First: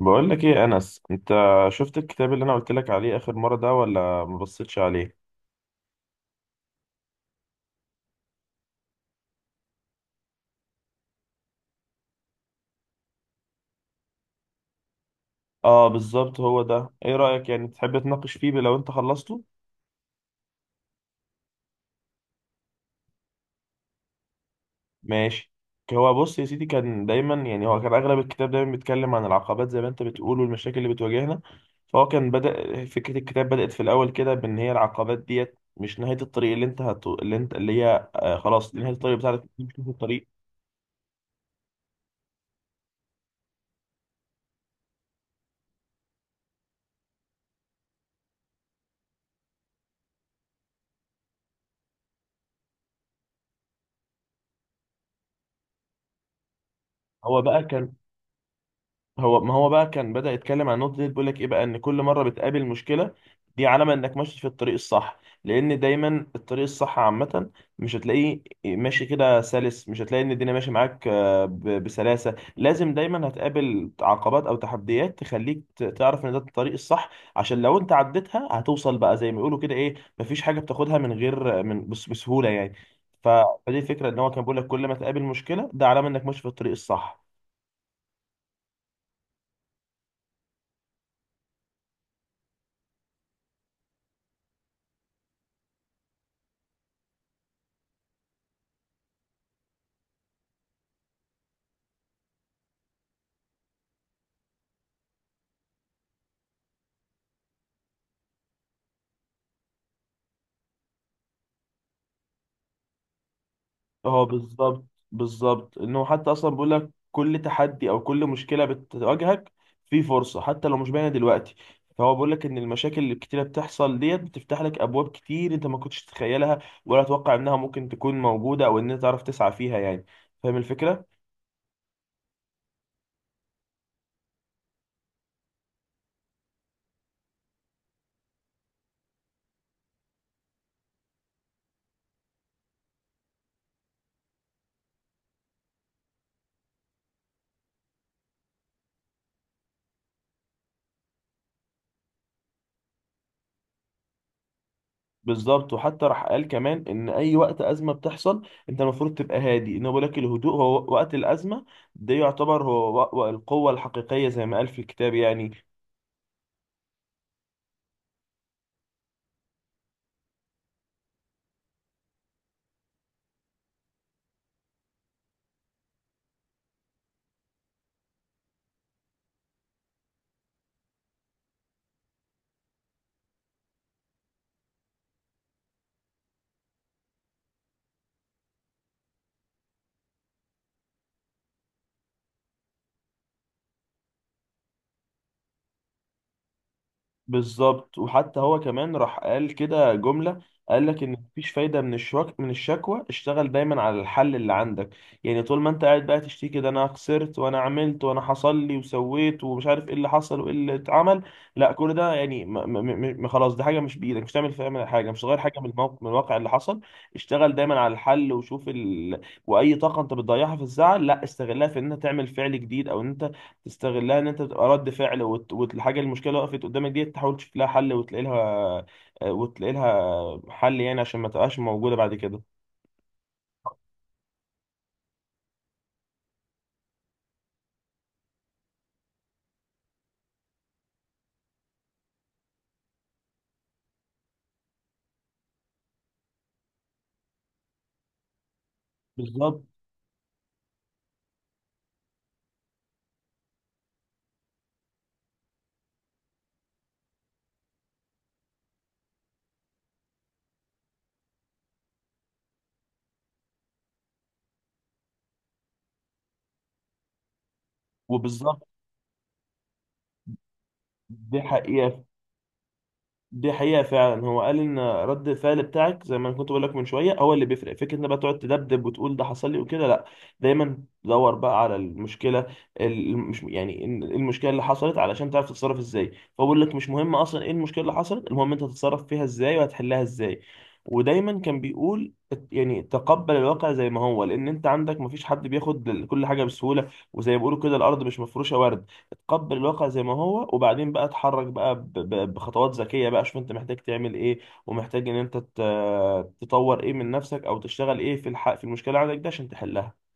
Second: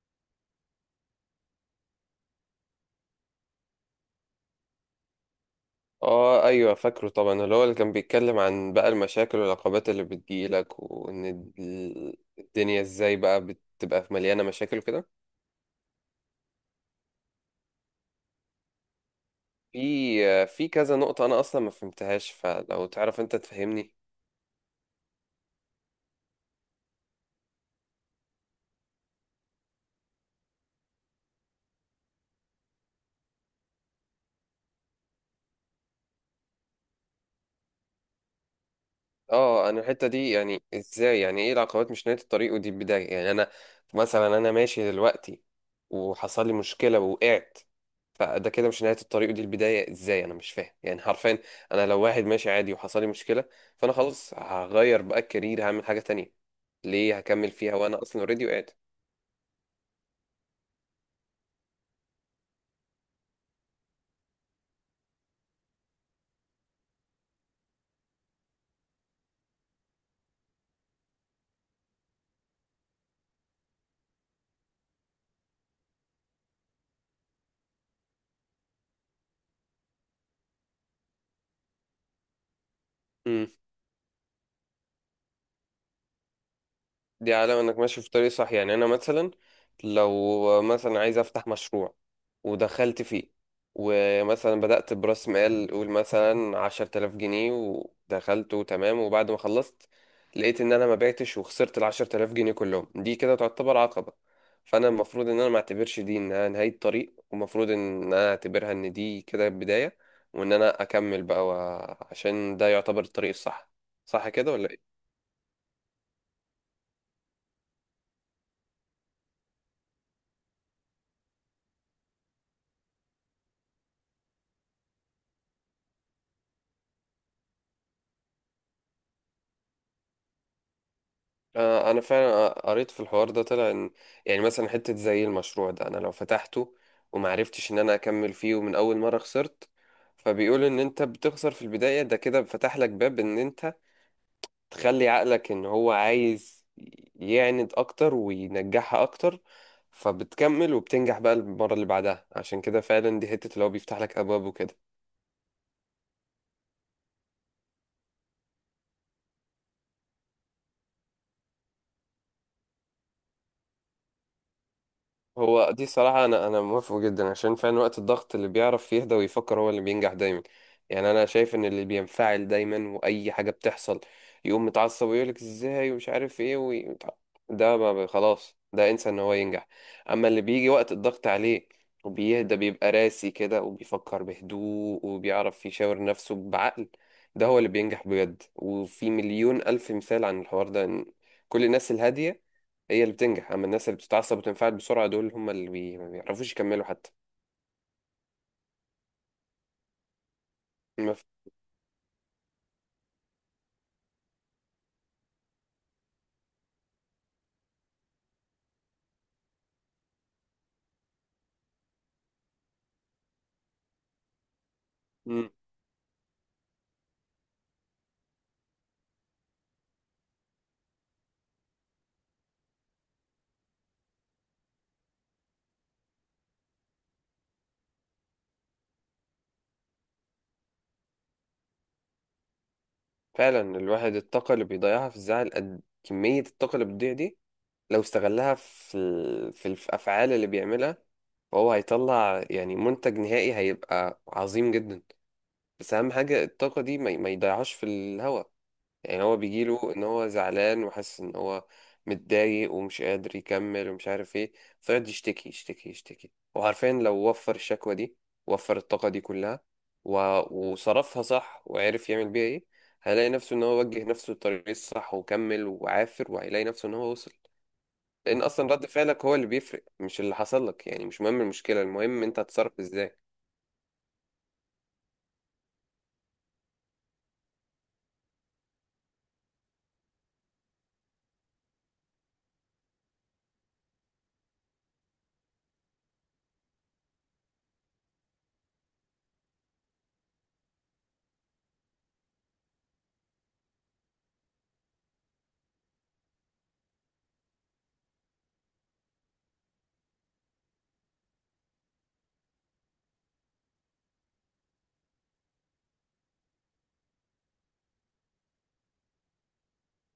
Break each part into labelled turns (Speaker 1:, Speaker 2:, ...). Speaker 1: بقول لك ايه يا انس؟ انت شفت الكتاب اللي انا قلت لك عليه اخر مره ده ولا؟ ما بصيتش عليه.
Speaker 2: اه ايوه، فاكره طبعا. اللي هو اللي كان بيتكلم عن بقى المشاكل والعقبات اللي بتجيلك، وان الدنيا ازاي بقى بتبقى مليانه مشاكل وكده.
Speaker 1: اه، بالظبط، هو ده. ايه رايك؟ يعني تحب تناقش فيه لو انت خلصته؟
Speaker 2: في كذا نقطه انا اصلا ما فهمتهاش، فلو تعرف انت تفهمني.
Speaker 1: ماشي. هو بص يا سيدي، كان دايما، يعني هو كان اغلب الكتاب دايما بيتكلم عن العقبات، زي ما انت بتقول، والمشاكل اللي بتواجهنا. فهو كان بدأ فكره الكتاب، بدأت في الاول كده بان هي العقبات ديت مش نهايه الطريق. اللي انت هت... اللي انت اللي هي خلاص دي نهايه الطريق بتاعتك،
Speaker 2: اه،
Speaker 1: مش
Speaker 2: انا
Speaker 1: نهايه
Speaker 2: الحته
Speaker 1: الطريق.
Speaker 2: دي يعني ازاي؟ يعني ايه العقبات مش نهايه الطريق ودي البدايه؟ يعني انا مثلا، انا ماشي دلوقتي وحصل لي مشكله ووقعت، فده كده مش نهاية الطريق ودي البداية ازاي؟ انا مش فاهم يعني حرفيا. انا لو واحد ماشي عادي وحصل لي مشكلة، فانا خلاص هغير بقى الكارير، هعمل حاجة تانية. ليه
Speaker 1: هو
Speaker 2: هكمل
Speaker 1: بقى
Speaker 2: فيها
Speaker 1: كان
Speaker 2: وانا اصلا اوريدي وقعت؟
Speaker 1: هو ما هو بقى كان بدأ يتكلم عن النقطة دي. بيقول لك ايه بقى؟ ان كل مرة بتقابل مشكلة، دي علامة انك ماشي في الطريق الصح. لان دايما الطريق الصح عامة مش هتلاقيه ماشي كده سلس، مش هتلاقي ان الدنيا ماشية معاك بسلاسة. لازم دايما هتقابل عقبات او تحديات تخليك تعرف ان ده الطريق الصح. عشان لو انت عديتها هتوصل بقى، زي ما بيقولوا كده، ايه، مفيش حاجة بتاخدها من غير بسهولة يعني. ف- فدي الفكرة، ان هو كان بيقول لك كل ما تقابل مشكلة ده علامة انك ماشي في الطريق الصح.
Speaker 2: دي علامة انك ماشي في طريق صح؟ يعني انا مثلا لو مثلا عايز افتح مشروع ودخلت فيه، ومثلا بدأت برأس مال، قول مثلا 10 آلاف جنيه، ودخلت وتمام، وبعد ما خلصت لقيت ان انا ما بعتش وخسرت ال10 آلاف جنيه كلهم، دي كده تعتبر عقبة. فانا المفروض ان انا ما اعتبرش دي انها نهاية طريق، ومفروض ان انا اعتبرها ان دي كده بداية، وان انا اكمل بقى عشان ده يعتبر الطريق الصح.
Speaker 1: اه،
Speaker 2: صح كده ولا
Speaker 1: بالظبط.
Speaker 2: إيه؟
Speaker 1: بالظبط، انه حتى اصلا بيقول لك كل تحدي او كل مشكله بتواجهك في فرصه حتى لو مش باينه دلوقتي. فهو بيقول لك ان المشاكل اللي كتيره بتحصل ديت بتفتح لك ابواب كتير انت ما كنتش تتخيلها، ولا تتوقع انها ممكن تكون موجوده، او ان انت تعرف تسعى فيها يعني. فاهم الفكره؟
Speaker 2: انا فعلا قريت في الحوار ده، طلع ان يعني مثلا حته زي المشروع ده، انا لو فتحته ومعرفتش ان انا اكمل فيه، ومن اول مره خسرت، فبيقول ان انت بتخسر في البدايه، ده كده فتح لك باب ان انت تخلي عقلك ان هو عايز يعند اكتر وينجحها اكتر، فبتكمل وبتنجح بقى المره اللي بعدها. عشان كده فعلا دي حته اللي هو بيفتح لك ابواب وكده.
Speaker 1: بالظبط. وحتى راح قال كمان ان اي وقت ازمه بتحصل انت المفروض تبقى هادي. انه بيقول لك الهدوء هو وقت الازمه، ده يعتبر هو القوه الحقيقيه، زي ما قال في الكتاب يعني.
Speaker 2: هو دي صراحة، أنا موافقه جدا، عشان فعلا وقت الضغط اللي بيعرف يهدى ويفكر هو اللي بينجح دايما. يعني أنا شايف إن اللي بينفعل دايما وأي حاجة بتحصل يقوم متعصب ويقولك إزاي ومش عارف إيه ده ما بي- خلاص ده انسى إن هو ينجح. أما اللي بيجي وقت الضغط عليه وبيهدى، بيبقى راسي كده وبيفكر بهدوء وبيعرف يشاور نفسه بعقل، ده هو اللي بينجح بجد. وفي مليون ألف مثال عن الحوار ده، إن كل الناس الهادية هي اللي بتنجح، اما الناس اللي بتتعصب وتنفعل بسرعه دول هم اللي ما بيعرفوش يكملوا حتى.
Speaker 1: بالظبط. وحتى هو كمان راح قال كده جملة، قال لك ان
Speaker 2: ما ف-
Speaker 1: مفيش فايدة من الشكوى، اشتغل دايما على الحل اللي عندك. يعني طول ما انت قاعد بقى تشتكي، ده انا خسرت وانا عملت وانا حصل لي وسويت ومش عارف ايه اللي حصل وايه اللي اتعمل، لا. كل ده، يعني م م م خلاص، دي حاجة مش بإيدك، مش تعمل فيها حاجة، مش تغير
Speaker 2: مم.
Speaker 1: حاجة من الموقف من الواقع اللي حصل. اشتغل دايما على الحل، واي طاقة انت بتضيعها في الزعل، لا، استغلها في ان انت تعمل فعل جديد، او ان انت تستغلها ان انت تبقى رد فعل، والحاجه المشكله، وقفت قدامك دي، تحاول تشوف لها حل وتلاقي لها وتلاقي لها حل، يعني عشان ما تبقاش موجوده بعد كده.
Speaker 2: فعلا الواحد الطاقه اللي بيضيعها في الزعل، قد كميه الطاقه اللي بتضيع دي لو استغلها في في الافعال اللي بيعملها، فهو هيطلع يعني منتج نهائي هيبقى عظيم جدا. بس اهم حاجه الطاقه دي ما يضيعهاش في الهوا. يعني هو
Speaker 1: بالظبط.
Speaker 2: بيجيله ان هو زعلان وحاسس ان هو متضايق ومش قادر يكمل ومش عارف ايه، فيقعد يشتكي يشتكي يشتكي. وعارفين لو وفر الشكوى دي، وفر الطاقة دي كلها و... وصرفها صح وعرف يعمل بيها ايه، هيلاقي نفسه ان هو وجه نفسه للطريق الصح وكمل وعافر، وهيلاقي نفسه ان هو وصل. لان
Speaker 1: وبالظبط.
Speaker 2: اصلا رد فعلك هو اللي بيفرق مش اللي حصل لك. يعني مش مهم
Speaker 1: دي
Speaker 2: المشكلة،
Speaker 1: حقيقه.
Speaker 2: المهم انت هتتصرف ازاي.
Speaker 1: دي حقيقة فعلا. هو قال ان رد الفعل بتاعك، زي ما أنا كنت بقول لك من شوية، هو اللي بيفرق. فكرة ان بقى تقعد تدبدب وتقول ده حصل لي وكده، لا. دايما دور بقى على المشكلة. ال- مش يعني إن- المشكلة اللي حصلت علشان تعرف تتصرف ازاي. فهو بيقول لك مش مهم اصلا ايه المشكلة اللي حصلت، المهم انت هتتصرف فيها ازاي وهتحلها ازاي. ودايما كان بيقول يعني تقبل الواقع زي ما هو، لان انت عندك مفيش حد بياخد كل حاجة بسهولة، وزي ما بيقولوا كده الارض مش مفروشة ورد. اتقبل الواقع زي ما هو، وبعدين بقى اتحرك بقى بخطوات ذكية بقى، شوف انت محتاج تعمل ايه، ومحتاج ان انت تطور ايه من نفسك، او تشتغل ايه في الحق في المشكلة عندك ده عشان تحلها.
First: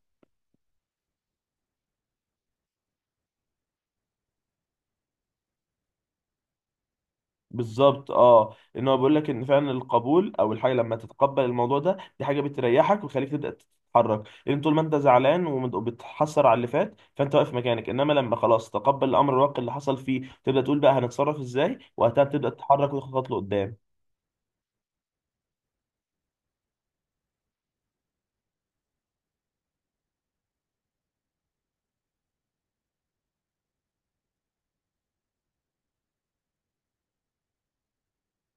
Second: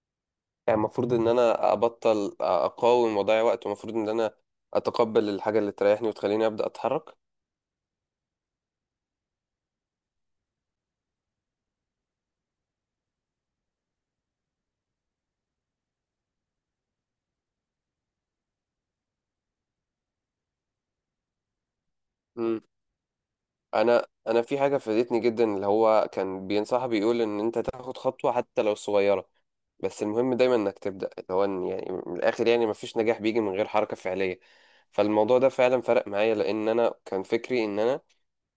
Speaker 2: يعني المفروض ان انا ابطل اقاوم واضيع وقت، ومفروض ان انا اتقبل الحاجه اللي تريحني وتخليني ابدا اتحرك.
Speaker 1: بالظبط، اه. ان هو بيقول لك ان فعلا القبول، او الحاجه لما تتقبل الموضوع ده، دي حاجه بتريحك وتخليك تبدا تتحرك. لان طول ما انت زعلان وبتحسر على اللي فات، فانت واقف مكانك. انما لما خلاص تقبل الامر الواقع اللي حصل فيه، تبدا تقول بقى هنتصرف ازاي. وقتها بتبدا
Speaker 2: مم.
Speaker 1: تتحرك وتاخد خطوه لقدام.
Speaker 2: انا في حاجه فادتني جدا، اللي هو كان بينصح بيقول ان انت تاخد خطوه حتى لو صغيره، بس المهم دايما انك تبدا. اللي هو إن يعني من الاخر يعني مفيش نجاح بيجي من غير حركه فعليه. فالموضوع ده فعلا فرق معايا، لان انا كان فكري ان انا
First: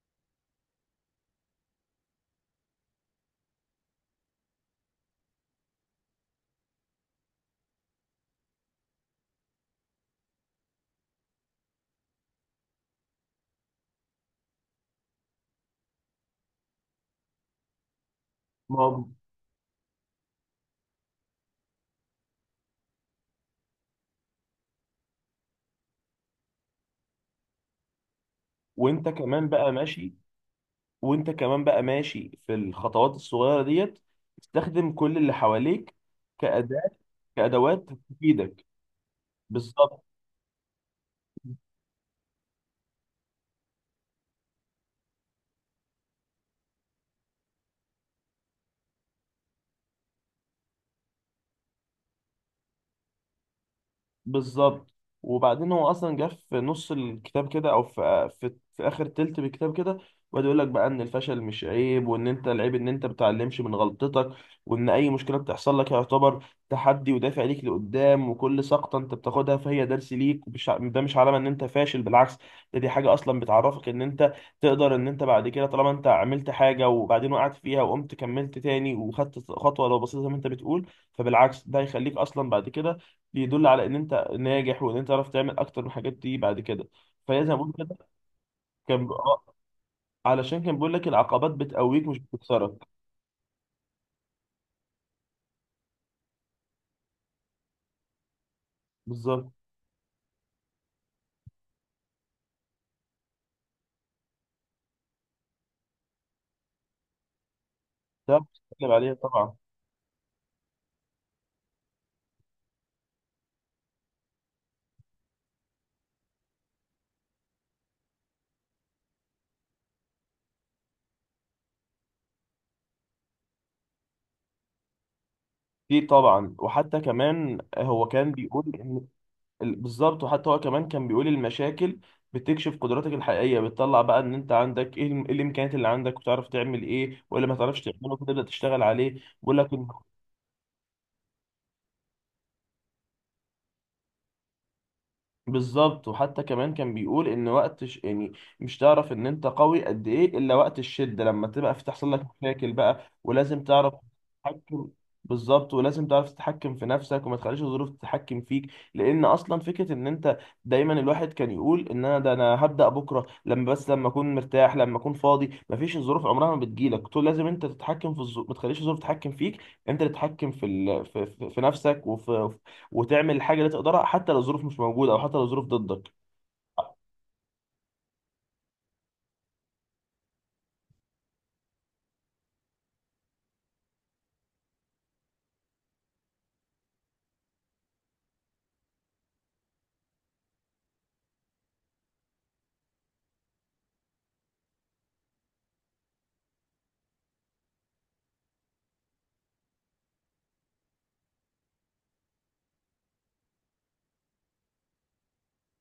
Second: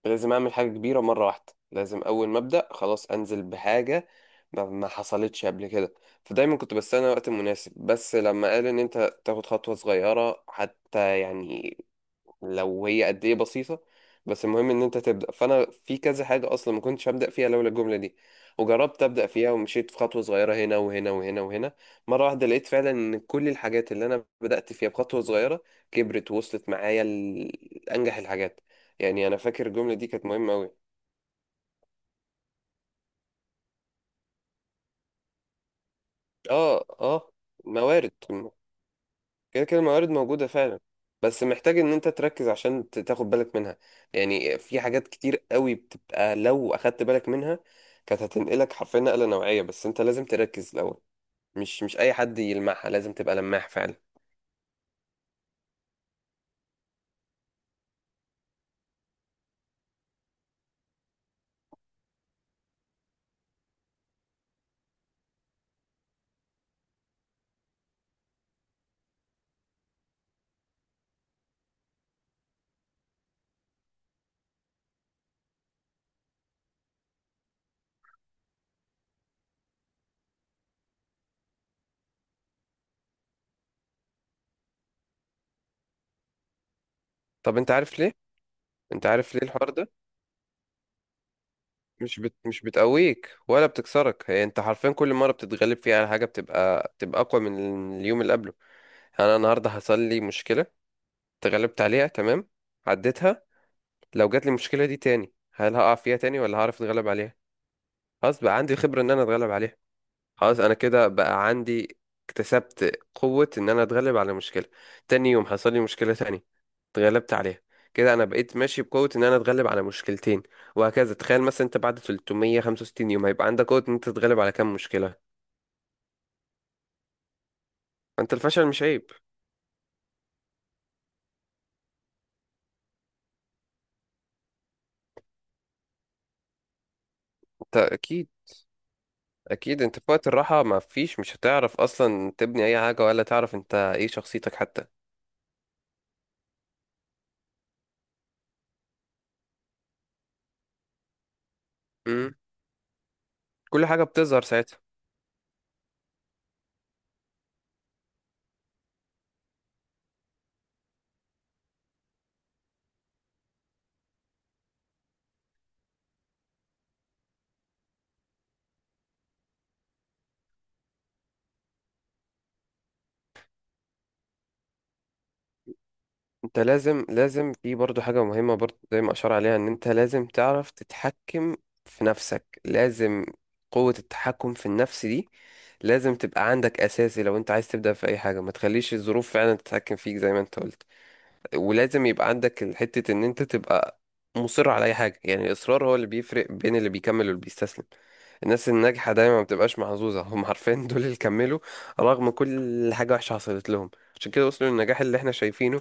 Speaker 2: لازم اعمل حاجه كبيره مره واحده، لازم اول ما ابدا خلاص انزل بحاجه ما حصلتش قبل كده، فدايما كنت بستنى وقت مناسب. بس لما قال ان انت تاخد خطوه صغيره حتى، يعني لو هي قد ايه بسيطة، بس المهم ان انت تبدأ، فانا في كذا حاجة اصلا ما كنتش هبدأ فيها لولا الجملة دي.
Speaker 1: ما
Speaker 2: وجربت
Speaker 1: هو-
Speaker 2: ابدأ فيها ومشيت في خطوة صغيرة هنا وهنا وهنا وهنا، مرة واحدة لقيت فعلا ان كل الحاجات اللي انا بدأت فيها بخطوة صغيرة كبرت ووصلت معايا لانجح الحاجات.
Speaker 1: وانت
Speaker 2: يعني انا
Speaker 1: كمان
Speaker 2: فاكر
Speaker 1: بقى
Speaker 2: الجملة دي
Speaker 1: ماشي.
Speaker 2: كانت مهمة قوي.
Speaker 1: وانت كمان بقى ماشي في الخطوات الصغيره ديت، تستخدم كل اللي حواليك
Speaker 2: اه،
Speaker 1: كأداة،
Speaker 2: اه.
Speaker 1: كأدوات
Speaker 2: موارد.
Speaker 1: تفيدك.
Speaker 2: كده كده
Speaker 1: بالظبط.
Speaker 2: الموارد موجودة فعلا، بس محتاج ان انت تركز عشان تاخد بالك منها. يعني في حاجات كتير قوي بتبقى لو اخدت بالك منها كانت هتنقلك حرفيا نقلة نوعية، بس انت لازم تركز الاول. مش اي حد يلمعها، لازم تبقى لماح فعلا.
Speaker 1: بالظبط. وبعدين هو اصلا جه في نص الكتاب كده، او في, اخر تلت بالكتاب كده، وقعد يقول لك بقى ان الفشل مش عيب، وان انت العيب ان انت بتتعلمش من غلطتك. وان اي مشكله بتحصل لك يعتبر تحدي ودافع ليك لقدام، وكل سقطه انت بتاخدها فهي درس ليك، ده مش علامه ان انت فاشل، بالعكس. ده دي حاجه اصلا بتعرفك ان انت تقدر. ان انت بعد كده، طالما انت عملت حاجه وبعدين وقعت فيها وقمت كملت تاني وخدت خطوه لو بسيطه زي ما انت بتقول، فبالعكس ده هيخليك اصلا بعد كده. بيدل على ان انت ناجح، وان انت تعرف تعمل اكتر من الحاجات دي بعد كده. فهي زي ما
Speaker 2: طب انت
Speaker 1: بقول كده،
Speaker 2: عارف ليه؟ انت
Speaker 1: كان ب...
Speaker 2: عارف ليه
Speaker 1: آه،
Speaker 2: الحوار ده؟
Speaker 1: علشان كان بيقول لك العقبات بتقويك مش
Speaker 2: مش
Speaker 1: بتكسرك.
Speaker 2: بتقويك ولا بتكسرك، هي انت حرفيا كل مرة بتتغلب فيها على حاجة بتبقى اقوى من اليوم اللي قبله. يعني انا
Speaker 1: بالظبط.
Speaker 2: النهاردة حصل لي مشكلة، اتغلبت عليها تمام، عديتها. لو جات لي المشكله دي تاني، هل هقع فيها تاني ولا هعرف اتغلب عليها؟
Speaker 1: ده
Speaker 2: خلاص بقى عندي
Speaker 1: بتتكلم
Speaker 2: الخبره ان
Speaker 1: عليها
Speaker 2: انا اتغلب
Speaker 1: طبعا.
Speaker 2: عليها. خلاص انا كده بقى عندي، اكتسبت قوه ان انا اتغلب على مشكله. تاني يوم حصل لي مشكله تانية، اتغلبت عليها، كده انا بقيت ماشي بقوه ان انا اتغلب على مشكلتين. وهكذا تخيل مثلا انت بعد 365 يوم هيبقى عندك قوه ان انت تتغلب على كام مشكله.
Speaker 1: دي طبعا. وحتى كمان هو كان
Speaker 2: انت الفشل
Speaker 1: بيقول
Speaker 2: مش
Speaker 1: ان
Speaker 2: عيب.
Speaker 1: بالظبط. وحتى هو كمان كان بيقول المشاكل بتكشف قدراتك الحقيقيه، بتطلع بقى ان انت عندك ايه إيه الامكانيات اللي عندك، وتعرف تعمل ايه ولا ما
Speaker 2: انت
Speaker 1: تعرفش تعمله،
Speaker 2: اكيد،
Speaker 1: فتبدا تشتغل عليه. بيقول لك،
Speaker 2: اكيد انت في وقت الراحه ما فيش، مش هتعرف اصلا تبني اي حاجه ولا تعرف انت ايه شخصيتك حتى.
Speaker 1: بالظبط. وحتى كمان كان بيقول ان يعني مش تعرف ان انت قوي قد ايه الا وقت الشده، لما تبقى في تحصل لك
Speaker 2: امم
Speaker 1: مشاكل بقى ولازم
Speaker 2: كل
Speaker 1: تعرف
Speaker 2: حاجه بتظهر ساعتها.
Speaker 1: تتحكم. بالظبط. ولازم تعرف تتحكم في نفسك، وما تخليش الظروف تتحكم فيك. لان اصلا فكره ان انت دايما، الواحد كان يقول ان انا ده انا هبدا بكره لما، بس لما اكون مرتاح، لما اكون فاضي، مفيش، الظروف عمرها ما بتجيلك. طول لازم انت تتحكم في الظروف، ما تخليش الظروف تتحكم فيك. انت اللي تتحكم في ال... في... في في نفسك وفي، وتعمل الحاجه اللي تقدرها حتى لو الظروف مش موجوده، او حتى لو الظروف ضدك.
Speaker 2: انت لازم في برضو حاجة مهمة برضو زي ما اشار عليها، ان انت لازم تعرف تتحكم في نفسك. لازم قوة التحكم في النفس دي لازم تبقى عندك اساسي لو انت عايز تبدأ في اي حاجة، ما تخليش الظروف فعلا تتحكم فيك زي ما انت قلت. ولازم يبقى عندك حتة ان انت تبقى مصر على اي حاجة، يعني الاصرار هو اللي بيفرق بين اللي بيكمل واللي بيستسلم. الناس الناجحة دايما ما بتبقاش محظوظة، هم عارفين دول اللي كملوا رغم كل حاجة وحشة حصلت لهم، عشان كده وصلوا للنجاح اللي احنا شايفينه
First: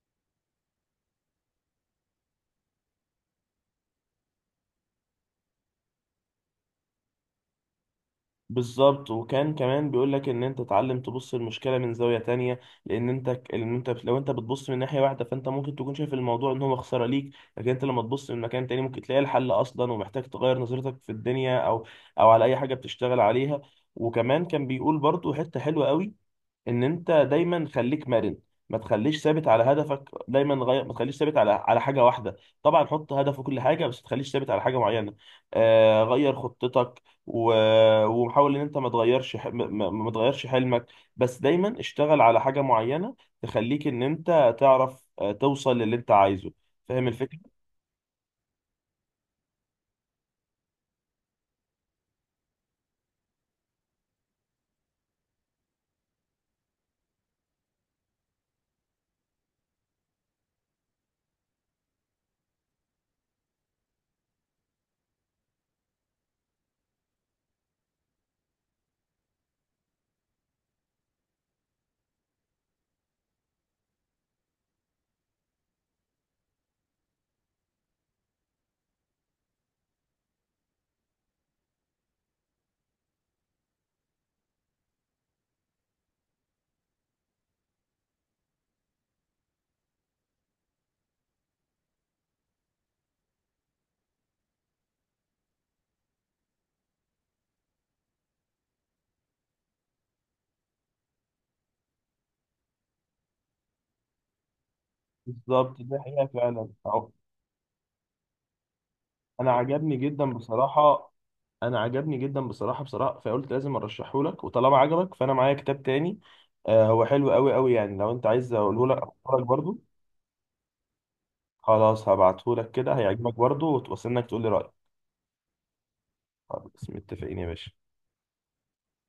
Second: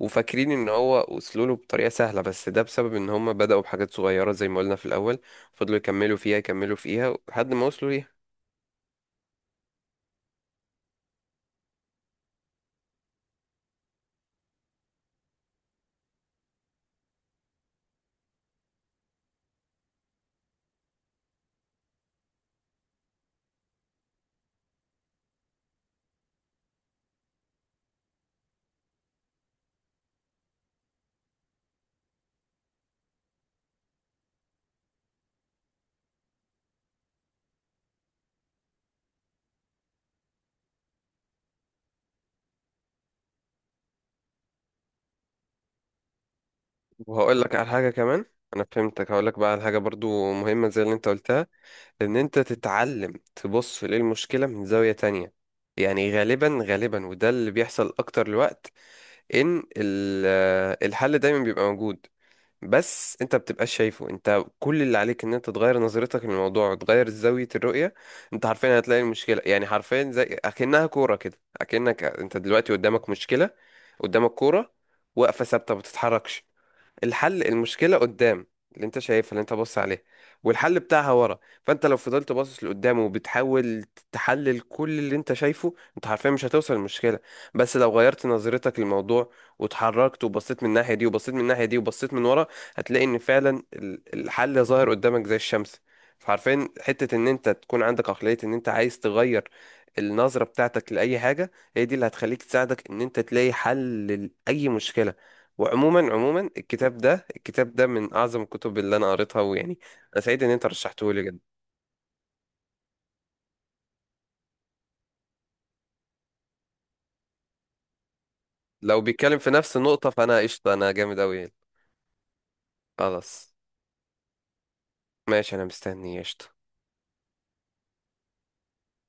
Speaker 2: وفاكرين ان هو وصلوا له بطريقة سهلة. بس ده بسبب ان هم بدأوا بحاجات صغيرة زي ما قلنا في الاول، فضلوا يكملوا فيها يكملوا فيها لحد ما وصلوا ليها.
Speaker 1: بالظبط. وكان كمان بيقول لك ان انت تتعلم تبص المشكله من زاويه تانية. لان انت لان انت لو انت بتبص من ناحيه واحده فانت ممكن تكون شايف الموضوع ان هو خساره ليك. لكن انت لما تبص من مكان تاني ممكن تلاقي الحل اصلا، ومحتاج تغير نظرتك في الدنيا، او او على اي حاجه بتشتغل عليها. وكمان كان بيقول برضو حته حلوه قوي، ان انت دايما خليك مرن، ما تخليش ثابت على هدفك دايما. غير، ما تخليش ثابت على حاجه واحده. طبعا حط هدف وكل حاجه، بس ما تخليش ثابت على حاجه معينه. آه، غير خطتك وحاول ان انت ما تغيرش ح... ما... ما ما تغيرش حلمك. بس دايما اشتغل على حاجه معينه تخليك ان انت تعرف توصل للي انت عايزه. فاهم
Speaker 2: وهقول
Speaker 1: الفكره؟
Speaker 2: لك على حاجة كمان، انا فهمتك. هقول لك بقى على حاجة برضو مهمة زي اللي انت قلتها، ان انت تتعلم تبص للمشكلة من زاوية تانية. يعني غالبا غالبا وده اللي بيحصل اكتر الوقت، ان الحل دايما بيبقى موجود بس انت بتبقاش شايفه. انت كل اللي عليك ان انت تغير نظرتك للموضوع وتغير زاوية الرؤية. انت حرفيا هتلاقي المشكلة، يعني حرفيا زي اكنها كورة كده، اكنك انت دلوقتي قدامك مشكلة، قدامك كورة واقفة ثابتة ما بتتحركش. الحل المشكلة قدام، اللي انت شايفها اللي انت بص عليها، والحل بتاعها ورا. فانت لو فضلت باصص لقدام وبتحاول تحلل كل اللي انت شايفه، انت حرفيا مش هتوصل للمشكلة. بس لو غيرت نظرتك للموضوع واتحركت، وبصيت من الناحية دي وبصيت من الناحية دي وبصيت من ورا، هتلاقي ان فعلا الحل ظاهر قدامك زي الشمس. فعارفين حتة ان انت تكون عندك عقلية ان انت عايز تغير النظرة بتاعتك لأي حاجة، هي دي اللي هتخليك تساعدك ان انت تلاقي حل لأي مشكلة.
Speaker 1: بالظبط، ده
Speaker 2: وعموما
Speaker 1: حقيقه
Speaker 2: عموما
Speaker 1: فعلا.
Speaker 2: الكتاب ده من اعظم الكتب اللي انا قريتها،
Speaker 1: انا
Speaker 2: ويعني
Speaker 1: عجبني
Speaker 2: انا
Speaker 1: جدا
Speaker 2: سعيد ان انت
Speaker 1: بصراحه.
Speaker 2: رشحته لي جدا.
Speaker 1: بصراحه، فقلت لازم ارشحه لك. وطالما عجبك، فانا معايا كتاب تاني. آه هو حلو قوي قوي يعني، لو انت عايز اقوله لك
Speaker 2: لو بيتكلم
Speaker 1: أقوله لك
Speaker 2: في نفس
Speaker 1: برضو.
Speaker 2: النقطه فانا قشطه، انا جامد اوي يعني.
Speaker 1: خلاص، هبعته لك كده هيعجبك
Speaker 2: خلاص،
Speaker 1: برضو، وتوصل انك تقول لي رايك.
Speaker 2: ماشي، انا مستني قشطه.
Speaker 1: خلاص، متفقين يا باشا.